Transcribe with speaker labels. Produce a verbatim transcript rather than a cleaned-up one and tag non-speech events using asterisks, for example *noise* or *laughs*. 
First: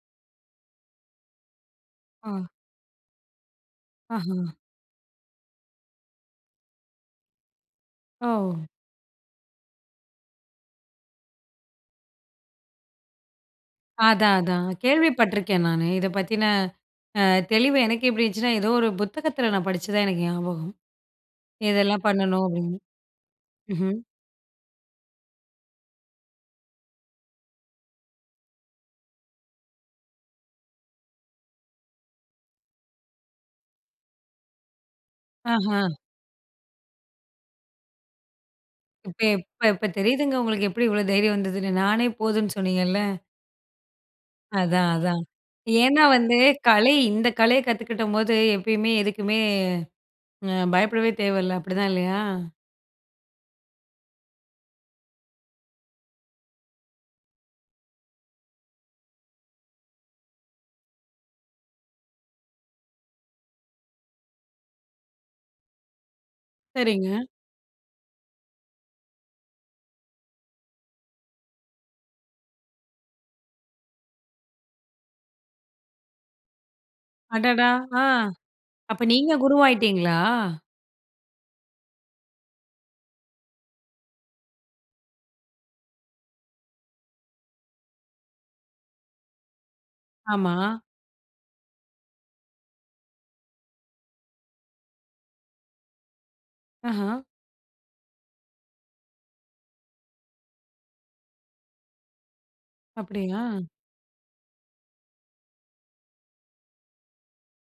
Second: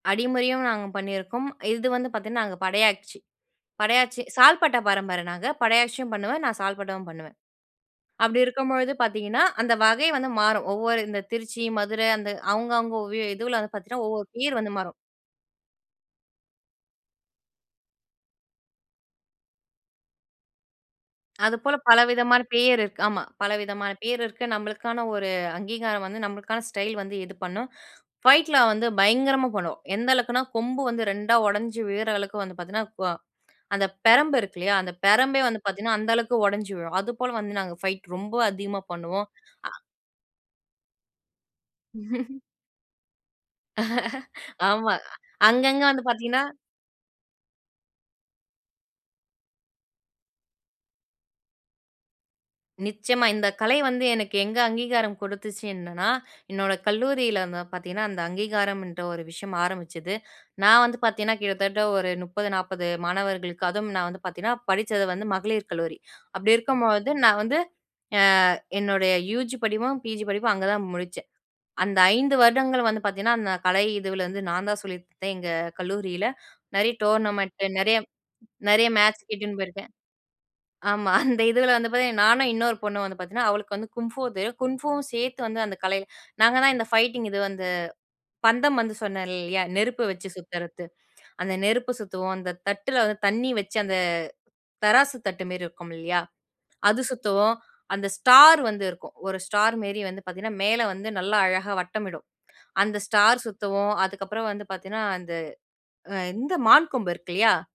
Speaker 1: அடிமுறையும் நாங்க பண்ணியிருக்கோம். இது வந்து
Speaker 2: ஆ.
Speaker 1: பாத்தீங்கன்னா, நாங்க படையாட்சி, படையாட்சி
Speaker 2: ஆஹ.
Speaker 1: சால்பட்ட பரம்பர நாங்க. படையாட்சியும் பண்ணுவேன். நான் சால்பட்டாவும் பண்ணுவேன்
Speaker 2: அ,
Speaker 1: அப்டி
Speaker 2: ஓ.
Speaker 1: இருக்கும்பொழுது பாத்தீங்கன்னா, அந்த வகை வந்து மாறும். ஒவ்வொரு, இந்த திருச்சி, மதுரை அந்த அவுங்க, அவுங்க வீ இதுவுல வந்து பாத்தீங்கன்னா ஒவ்வொரு
Speaker 2: அதான்,
Speaker 1: பேரு
Speaker 2: அதான்.
Speaker 1: வந்து மாறும்.
Speaker 2: கேள்வி பட்ருக்கேன் நானு. இதை பத்தின அ, தெளிவு எனக்கே எப்டி இருந்ச்சுன்னா, ஏதோ ஒரு புத்தகத்தில நான் படிச்சு தான் எனக்கு ஞாபகம்.
Speaker 1: அதுப்போல
Speaker 2: இதெல்லாம்
Speaker 1: பலவிதமான
Speaker 2: பண்ணணும்
Speaker 1: பேர்
Speaker 2: அப்படின்னு,
Speaker 1: இருக்கு. ஆமா. பலவிதமான
Speaker 2: ம்ஹ்ம்,
Speaker 1: பேர் இருக்கு. நம்மளுக்கான ஒரு அங்கீகாரம் வந்து, நம்பளுக்கான ஸ்டைல் வந்து இது பண்ணும். ஃபைட்ல வந்து பயங்கரமா பண்ணுவோம். எந்த அளவுக்குன்னா கொம்பு வந்து ரெண்டா உடைஞ்சி விழுற அளவுக்கு வந்து பாத்தீங்கன்னா, வ அந்த பெரம்பு இருக்கு இல்லையா, அந்த பெரம்பே வந்து
Speaker 2: ஆஹ.
Speaker 1: பாத்தீங்கன்னா அந்த அளவுக்கு உடைஞ்சு விழும். அதுபோல வந்து நாங்க ஃபைட் ரொம்ப அதிகமா
Speaker 2: இப்ப,
Speaker 1: பண்ணுவோம்.
Speaker 2: எப்ப
Speaker 1: அ
Speaker 2: இப்ப தெரியுதுங்க! உங்களுக்கு எப்டி இவ்ளோ தைரியம் வந்ததுன்னு, நானே
Speaker 1: *laughs*
Speaker 2: போதுன்னு சொன்னீங்கல்ல,
Speaker 1: *laughs*
Speaker 2: அதான்,
Speaker 1: ஆமா.
Speaker 2: அதான்.
Speaker 1: அங்கங்க வந்து
Speaker 2: ஏன்னா வந்து
Speaker 1: பாத்தீங்கன்னா
Speaker 2: கலை, இந்த கலையை கத்துக்கிட்டம்போது எப்பயுமே, எதுக்குமே அ பயப்படவே தேவையில்ல. அப்படிதான் இல்லையா?
Speaker 1: நிச்சயமா. இந்த கலை வந்து எனக்கு எங்க அங்கீகாரம் கொடுத்துச்சு என்னன்னா, என்னோட கல்லூரியில வந்து பாத்தீங்கன்னா, அந்த அங்கீகாரம்ன்ற ஒரு விஷயம் ஆரம்பிச்சது. நான் வந்து பாத்தீங்கன்னா, கிட்டத்தட்ட ஒரு முப்பது, நாப்பது மாணவர்களுக்கு, அதுவும் நான் வந்து பாத்தீங்கன்னா, படிச்சது வந்து மகளிர் கல்லூரி. அப்டி
Speaker 2: சரிங்க.
Speaker 1: இருக்கும்பொழுது, நான் வந்து அ, என்னுடைய யூஜி படிப்பும், பிஜி படிப்பும், அங்க தான் முடிச்சேன். அந்த ஐந்து வருடங்கள் வந்து பாத்தீங்கன்னா அந்த கலை இதுவுல வந்து நான் தான் சொல்லிக்குடுத்தேன் எங்க கல்லூரியில. நெறைய டோர்னமென்ட்டு,
Speaker 2: அடடா
Speaker 1: நெறைய
Speaker 2: ஆ,
Speaker 1: நெறைய
Speaker 2: அப்ப
Speaker 1: மேட்ச்க்கு
Speaker 2: நீங்க
Speaker 1: இட்டின்னு போயிருக்கேன்.
Speaker 2: குருவாயிட்டீங்களா?
Speaker 1: ஆமா, அந்த இதுவுல வந்து பாத்தா, நானும் இன்னொரு பொண்ணும் வந்து பாத்தீங்கன்னா, அவளுக்கு வந்து குங்ஃபூ தெரியும். குங்ஃபூவும் சேர்த்து வந்து அந்த கலையில, நாங்க தான் இந்த ஃபைட்டிங் இது வந்து, பந்தம் வந்து சொன்னேன் இல்லையா, நெருப்ப வச்சு
Speaker 2: ஆமா.
Speaker 1: சுத்துறத்து. அந்த நெருப்பு சுத்துவோம். அந்த தட்டில வந்து தண்ணி வச்சு அந்த, தராசு தட்டு மாரி இருக்கும் இல்லையா, அது
Speaker 2: ஆஹ.
Speaker 1: சுத்துவோம் அந்த ஸ்டார் வந்து இருக்கும். ஒரு ஸ்டார் மேரி வந்து பாத்தீங்கன்னா, மேல வந்து நல்லா அழகா வட்டமிடும். அந்த ஸ்டார்
Speaker 2: அப்படியா?
Speaker 1: சுத்துவோம். அதுக்கப்புறம் வந்து பாத்தீங்கன்னா, அந்த, அ இந்த மான் கொம்பு இருக்கு இல்லையா!